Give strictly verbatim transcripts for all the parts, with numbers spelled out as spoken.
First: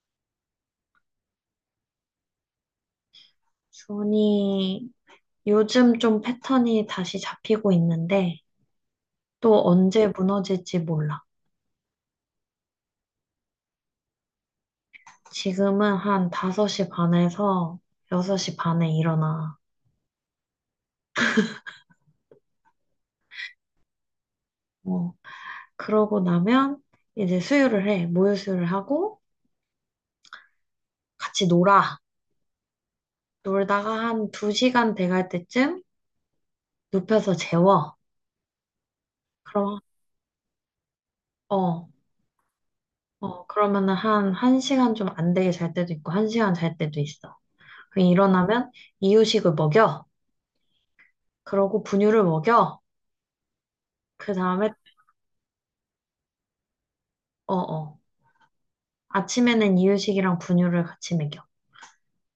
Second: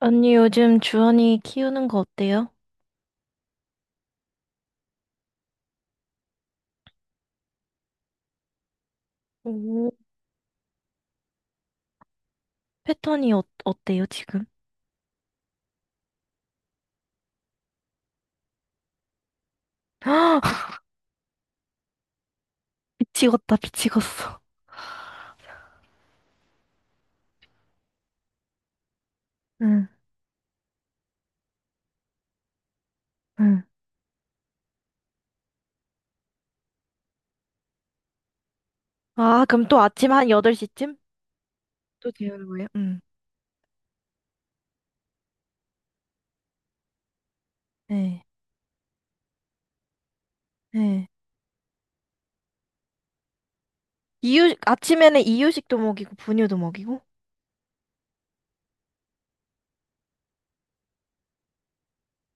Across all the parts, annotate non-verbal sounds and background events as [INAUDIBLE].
언니 요즘 주원이 키우는 거 어때요? 준이 요즘 좀 패턴이 다시 잡히고 있는데 또 오, 언제 무너질지 몰라. 패턴이 어, 어때요 지금? 지금은 한 다섯 시 반에서 여섯 시 반에 일어나. [LAUGHS] 미치겠다 미치겠어. 어, 그러고 나면 이제 수유를 해. 모유 수유를 하고 응, 같이 놀아. 응. 놀다가 한 두 시간 돼갈 때쯤 눕혀서 재워. 아 그럼 그럼 또 아침 한 여덟 시쯤? 어, 또 재우는 거예요? 응. 어, 그러면은 한 1시간 좀 안 되게 잘 때도 있고 한 시간 잘 때도 있어. 그럼 네. 일어나면 이유식을 먹여. 네. 그러고 분유를 먹여. 그 이유 다음에, 아침에는 이유식도 먹이고 분유도 먹이고? 어어. 아침에는 이유식이랑 분유를 같이 먹여.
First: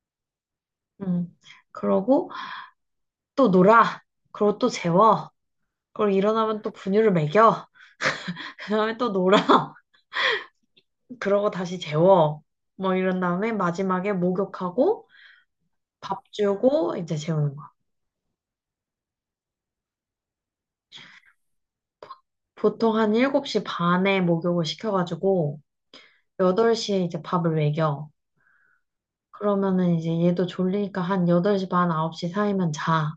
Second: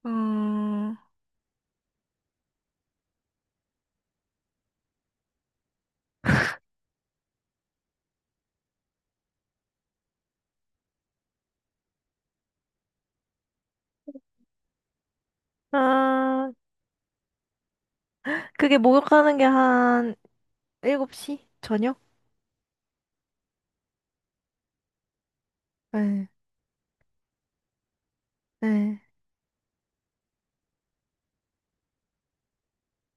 어, 음. 그러고 또 놀아. 그러고 또 재워. 그리고 일어나면 또 분유를 먹여. [LAUGHS] 그 다음에 또 놀아. [LAUGHS] 그러고 다시 재워. 뭐 이런 다음에 마지막에 목욕하고 밥 아 주고 이제 재우는 거야. 그게 목욕하는 게 한 일곱 시? 저녁? 보통 한 일곱 시 반에 목욕을 시켜가지고 네, 여덟 시에 이제 밥을 먹여. 네. 그러면은 이제 얘도 졸리니까 한 여덟 시 반, 아홉 시 사이면 자.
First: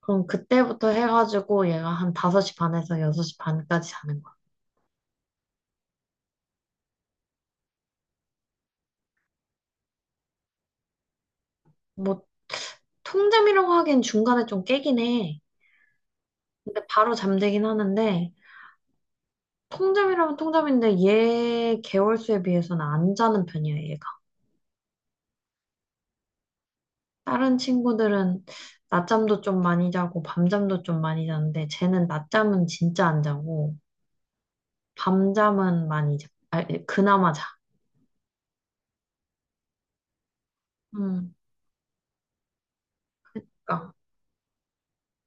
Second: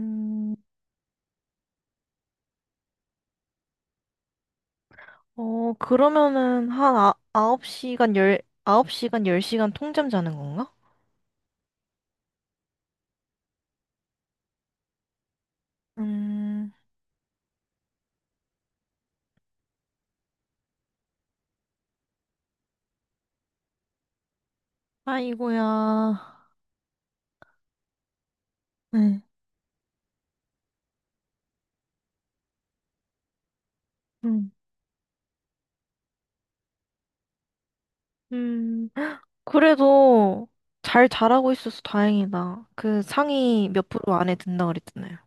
그럼 그때부터 해가지고 얘가 한 다섯 시 반에서 여섯 시 반까지 자는 거야. 어 그러면은 한 아, 아홉 시간 열.. 아홉 시간 열 시간 통잠 자는 건가? 뭐, 통잠이라고 하기엔 중간에 좀 깨긴 해. 음, 근데 바로 잠들긴 하는데, 통잠이라면 통잠인데 얘 개월수에 비해서는 안 자는 편이야, 얘가. 아이고야. 다른 친구들은 네. 낮잠도 좀 많이 자고, 밤잠도 좀 많이 자는데, 쟤는 낮잠은 진짜 안 자고, 음, 밤잠은 많이 자. 네, 그나마 자. 음. 그래도 잘 음, 자라고 있어서 다행이다. 그 상위 몇 그러니까, 프로 안에 든다 그랬잖아요.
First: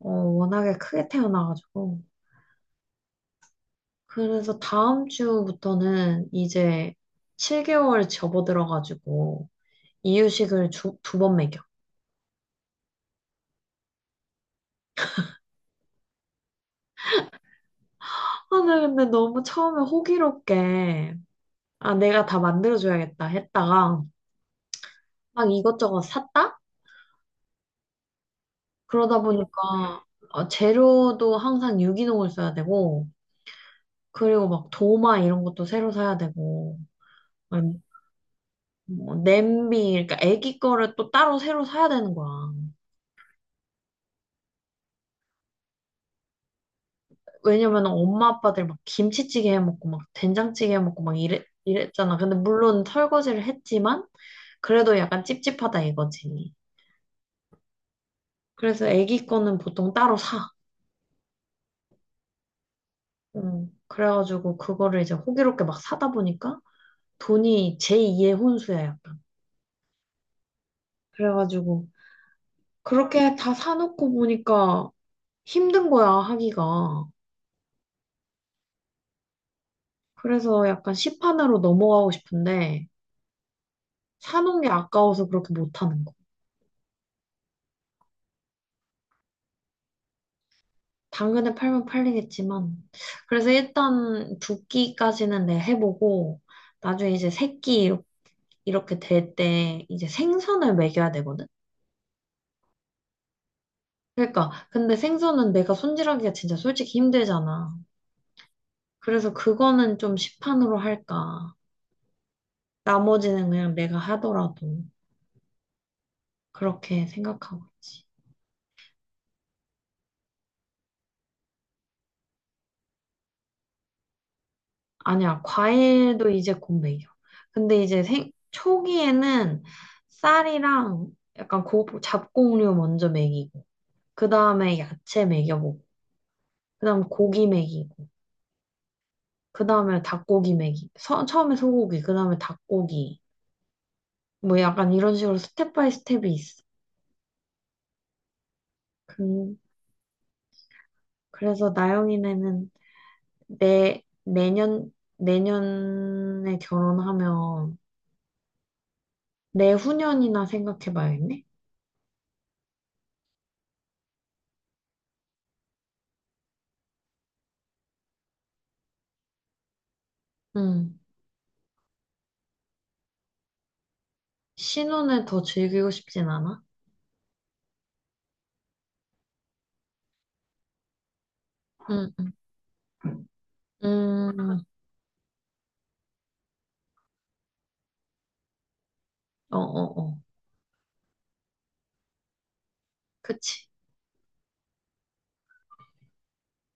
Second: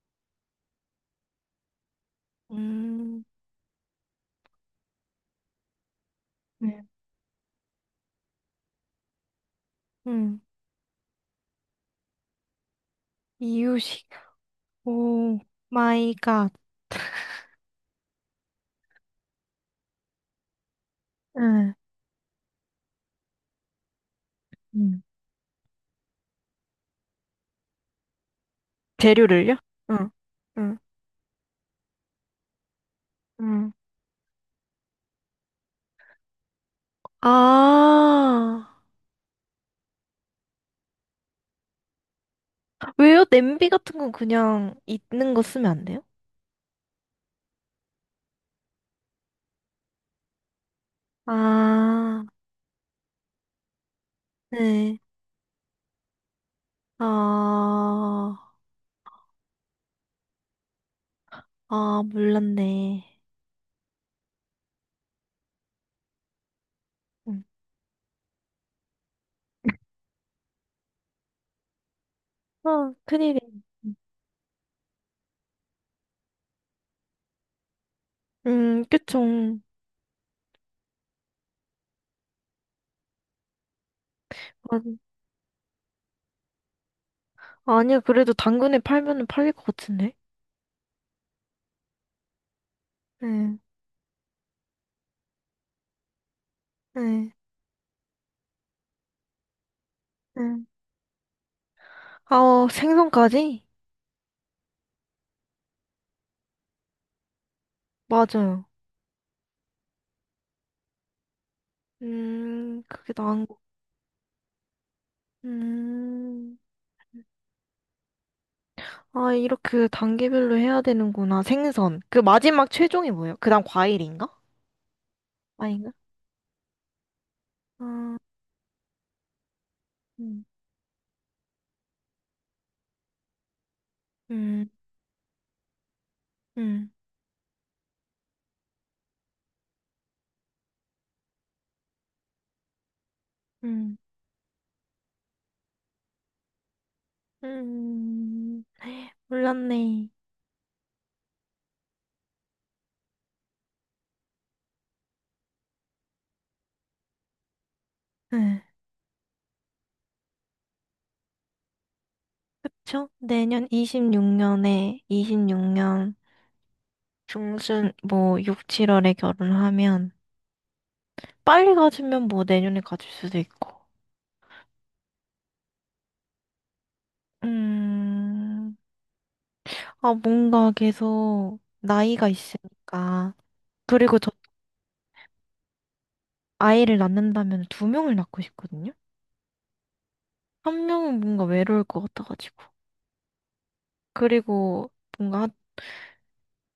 어, 워낙에 크게 태어나가지고. 음, 그래서 다음 주부터는 네. 이제 칠 개월 접어들어가지고 음. 이유식을 두 번 먹여. 이유식. 오 마이 갓. 아, 나 근데 너무 처음에 호기롭게 네. 아, 내가 다 만들어줘야겠다 했다가 음. 막 이것저것 샀다? 그러다 재료를요? 보니까 응, 어, 응, 재료도 항상 유기농을 써야 되고 응. 그리고 막 도마 이런 것도 새로 사야 되고 아니, 아, 뭐 냄비 그러니까 애기 거를 또 따로 새로 사야 되는 거야. 왜요? 냄비 같은 건 그냥 있는 거 쓰면 안 돼요? 왜냐면 엄마 아빠들 막 김치찌개 해먹고 막 된장찌개 해먹고 막 이랬, 이랬잖아. 아, 근데 물론 설거지를 했지만 그래도 네. 약간 찝찝하다 이거지. 아, 그래서 애기 거는 보통 따로 사. 아, 몰랐네. 음, 그래가지고 그거를 이제 호기롭게 막 사다 보니까 음. 돈이 제이의 혼수야 약간. 그래가지고 아, 그렇게 큰일이야. 다 사놓고 보니까 힘든 거야 하기가. 음, 그쵸. 그래서 약간 시판으로 넘어가고 싶은데 사놓은 게 아, 아까워서 그렇게 못하는 거 아니야, 그래도 당근에 팔면은 팔릴 것 같은데. 당근을 팔면 팔리겠지만, 그래서 네, 일단 두 끼까지는 내 해보고, 나중에 이제 네, 세 끼 이렇- 이렇게 될 때, 이제 네. 생선을 먹여야 되거든? 아, 어, 생선까지? 그러니까, 근데 생선은 내가 손질하기가 진짜 솔직히 힘들잖아. 맞아요. 그래서 그거는 좀 시판으로 할까. 음, 그게 나은 나머지는 거. 그냥 내가 하더라도, 음, 그렇게 생각하고 있지. 아, 이렇게 단계별로 해야 되는구나. 생선. 그 마지막 최종이 뭐예요? 그 다음 과일인가? 아니야, 아닌가? 과일도 이제 곧 먹여. 근데 이제 아, 생, 초기에는 음, 쌀이랑 약간 고, 잡곡류 먼저 먹이고, 그 음, 다음에 야채 먹여보고, 그 음, 다음에 고기 먹이고, 그 다음에 닭고기 먹이고, 서- 처음에 소고기, 그 다음에 닭고기. 음, 뭐 약간 이런 식으로 스텝 바이 스텝이 있어. 음. 그, 몰랐네. 그래서 나영이네는 내, 내년, 내년에 결혼하면 네. 내후년이나 생각해봐야겠네? 그쵸? 내년 이십육 년에 이십육 년 중순 뭐 육, 칠월에 결혼하면 응. 빨리 가지면 뭐 내년에 가질 수도 있고. 신혼을 더 즐기고 싶진 않아? 음, 아 뭔가 계속 응, 나이가 응. 있으니까 그리고 저 음, 아이를 낳는다면 두 명을 낳고 싶거든요. 어, 어, 어. 한 명은 뭔가 외로울 것 같아가지고 그치, 그리고 뭔가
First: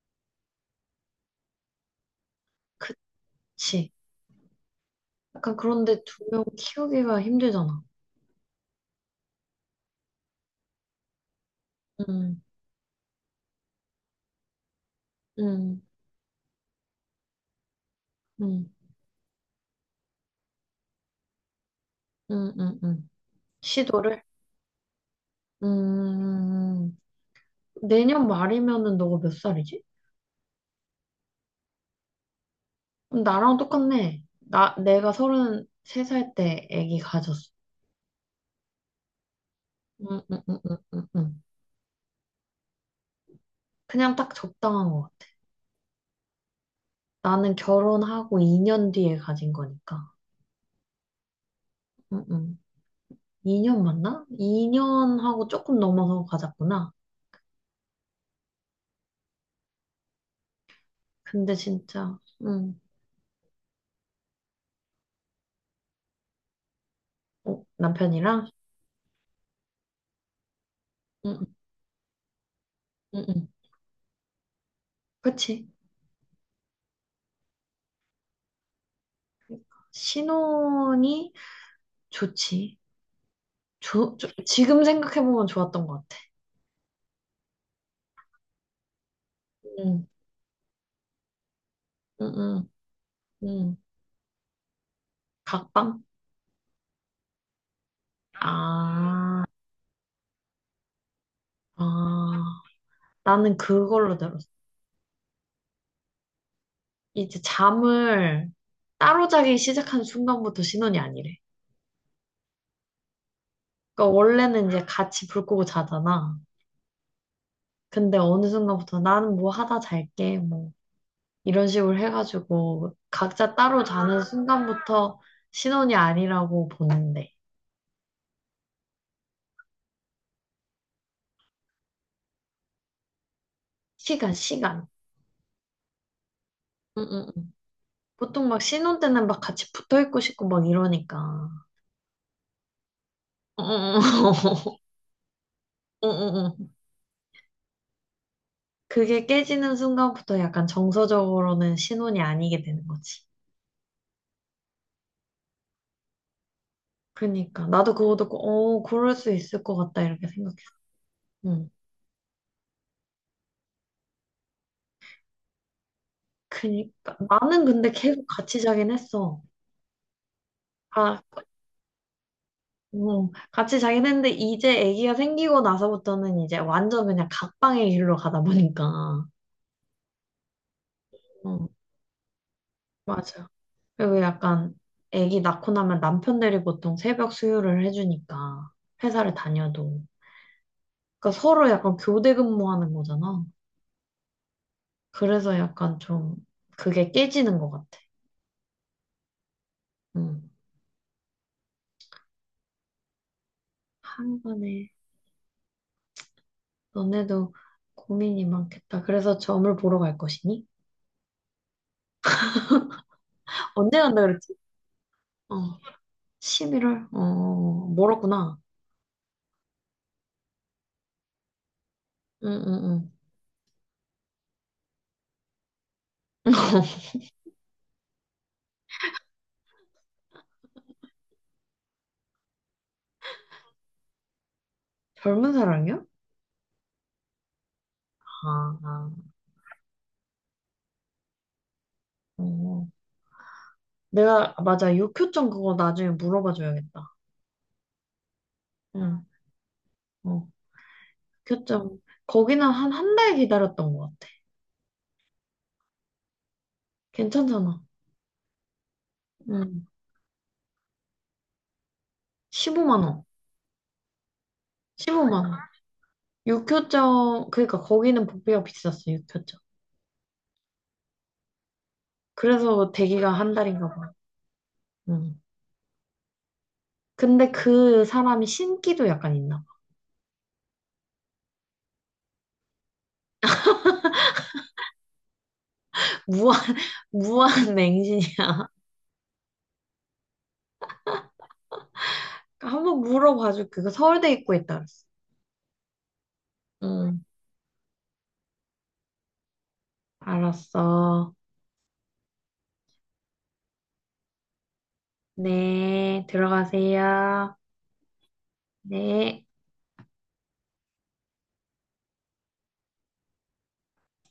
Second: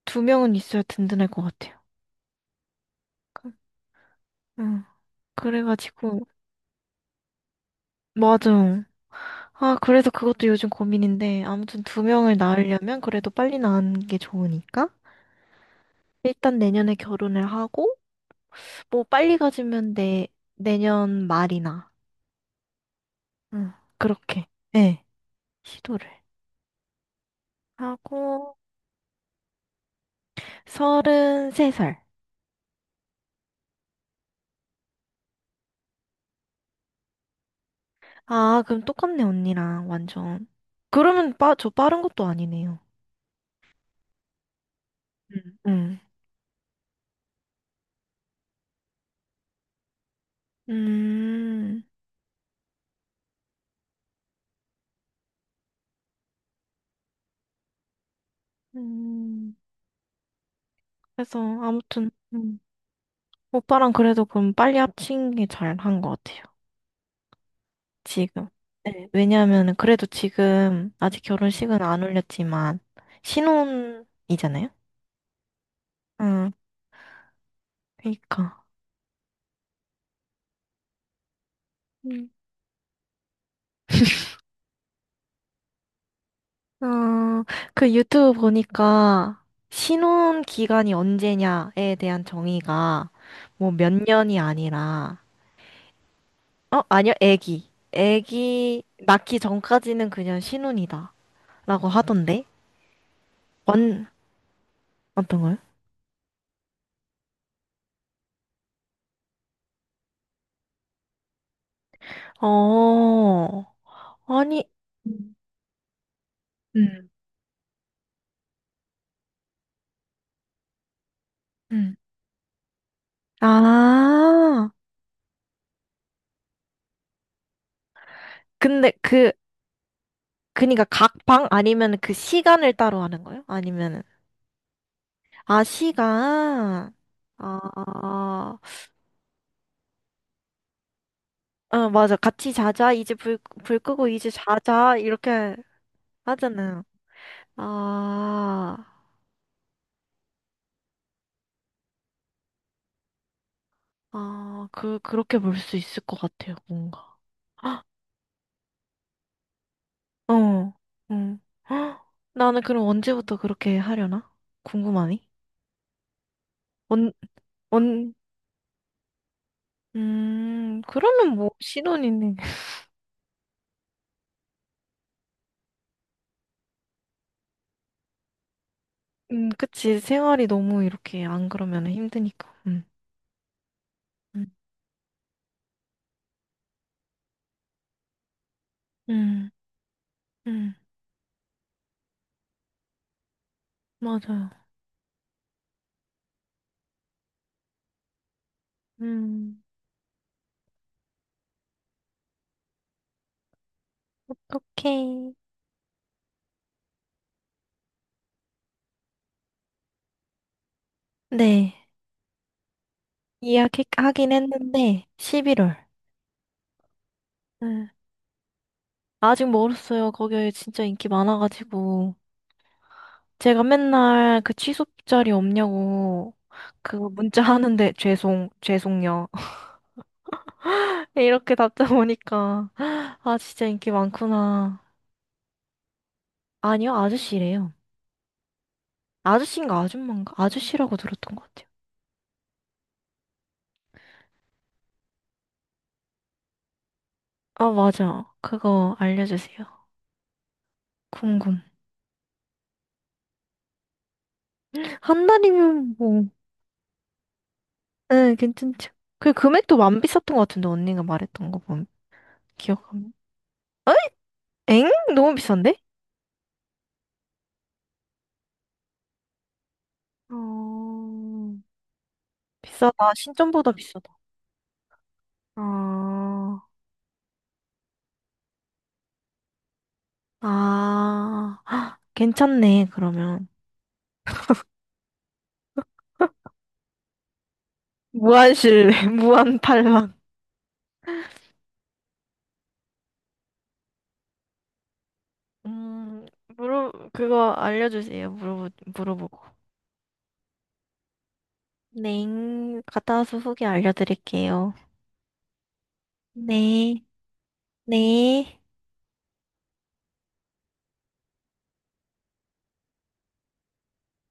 두 명은 있어야 든든할 것 같아요. 그- 그치. 응. 약간 그런데 그래가지고 두 명 키우기가 힘들잖아. 맞아. 아, 그래서 그것도 요즘 고민인데, 아무튼 두 명을 응, 낳으려면 그래도 빨리 낳는 게 좋으니까. 응. 일단 내년에 결혼을 하고, 음, 뭐 빨리 가지면 내, 내년 말이나, 음, 음, 음. 응, 시도를. 그렇게, 예, 시도를 음, 내년 하고, 말이면은 너가 몇 살이지? 서른세 살. 그럼 나랑 똑같네. 나, 내가 서른세 살 때 아기 가졌어. 아, 그럼 똑같네, 언니랑, 음, 음, 완전. 음, 음, 음, 그러면 음. 빠, 저 빠른 것도 아니네요. 그냥 딱 적당한 것 같아. 응, 응. 나는 결혼하고 이 년 뒤에 가진 거니까. 음, 음, 음. 이 년 맞나? 이 년하고 조금 넘어서 가졌구나. 음, 그래서 근데 아무튼, 진짜, 음, 음, 오빠랑 그래도 그럼 빨리 합친 게 잘 한 것 같아요. 어, 남편이랑? 지금. 네. 왜냐하면 그래도 지금 아직 응 응 결혼식은 안 올렸지만 응 음. 신혼이잖아요. 그치. 응, 그러니까. 신혼이 음. 좋지. 조, 조- 지금 생각해보면 좋았던 것 같아. 어, 그 유튜브 보니까 응, 신혼 기간이 언제냐에 대한 응, 응, 정의가 뭐 응. 몇 년이 아니라 각방? 어, 아니요. 애기. 애기 낳기 아, 전까지는 그냥 신혼이다라고 아. 하던데. 나는 완 그걸로 들었어. 어떤 거요? 이제 잠을 따로 자기 시작한 순간부터 신혼이 아니래. 어. 그러니까 아니 원래는 이제 같이 음. 불 끄고 자잖아. 음. 근데 어느 순간부터 나는 뭐 하다 잘게, 뭐, 이런 식으로 음. 해가지고 각자 따로 자는 아. 순간부터 신혼이 아니라고 보는데. 근데 그, 그니까 각 방 아니면 그 시간을 따로 하는 거예요? 아니면은, 시간, 시간. 아, 시간. 응, 응, 응. 보통 아, 막 신혼 때는 막 같이 붙어 있고 싶고 막 이러니까. 어, 맞아. 같이 자자. 이제 불, 어, 불 끄고 이제 어, 자자. 이렇게 어, 어, 어, 어. 하잖아요. 아, 그게 깨지는 순간부터 약간 정서적으로는 신혼이 아니게 되는 거지. 아, 그, 그렇게 볼 수 있을 것 같아요, 뭔가. 그니까. 헉, 나도 그거 듣고, 어, 그럴 수 있을 것 같다, 이렇게 생각했어. 어, 응. 응. 헉, 나는 그럼 언제부터 그렇게 하려나? 궁금하니? 언, 그니까. 나는 근데 언, 계속 같이 자긴 했어. 음, 아, 그러면 뭐, 신혼이네. 어, 같이 자긴 했는데, 이제 아기가 생기고 나서부터는 이제 완전 그냥 각방의 길로 가다 보니까. 음, 그치. 생활이 너무 이렇게 안 어, 그러면 힘드니까. 음, 맞아. 그리고 음. 약간 아기 낳고 나면 남편들이 보통 새벽 수유를 해주니까 회사를 음, 다녀도 음, 그러니까 서로 약간 교대 근무하는 거잖아. 맞아요. 그래서 약간 좀 그게 깨지는 것 같아. 음, 음. 한간에 어떡해. 너네도 고민이 많겠다. 그래서 점을 보러 갈 것이니? 네. 언제 간다 이야기하긴 그랬지? 했는데, 어, 십일월. 십일월? 어, 네. 멀었구나. 아직 멀었어요. 거기 진짜 인기 많아가지고. 응, 응, 응. 제가 맨날 그 취소 자리 없냐고, 그 문자 하는데, 죄송, 죄송요. [LAUGHS] 이렇게 답장 오니까, 아, 진짜 인기 많구나. 젊은 사랑이야? 아니요, 아저씨래요. 아, 아. 아저씨인가 아줌마인가? 아저씨라고 들었던 것 같아요. 어. 내가, 맞아. 육효점 그거 나중에 물어봐 줘야겠다. 아, 맞아. 그거 응. 알려주세요. 어. 궁금. 그쵸. 거기는 한, 한 달 기다렸던 것 같아. 한 달이면 뭐, 괜찮잖아. 네, 괜찮죠. 그 금액도 응. 안 비쌌던 것 같은데, 언니가 말했던 거 보면, 십오만 기억하면. 원. 엥? 너무 십오만 원. 비싼데? 육효점, 그러니까 거기는 복비가 비쌌어, 육효점. 어, 그래서 비싸다. 대기가 한 신점보다 달인가 봐. 비싸다. 응. 어, 근데 그 사람이 신기도 약간 있나 봐. 아, [GASPS] 헉, 괜찮네, 그러면. 무한, [LAUGHS] 무한 맹신이야. 무한실내, [LAUGHS] 무한팔망 한번 물어봐줄게. 그 그 서울대 입구에 있다 그랬어. [LAUGHS] 음, 물어, 응. 그거 알려주세요. 물어, 물어보고. 알았어. 네, 갔다 와서 후기 알려드릴게요. 네, 네. 들어가세요. 네. 네.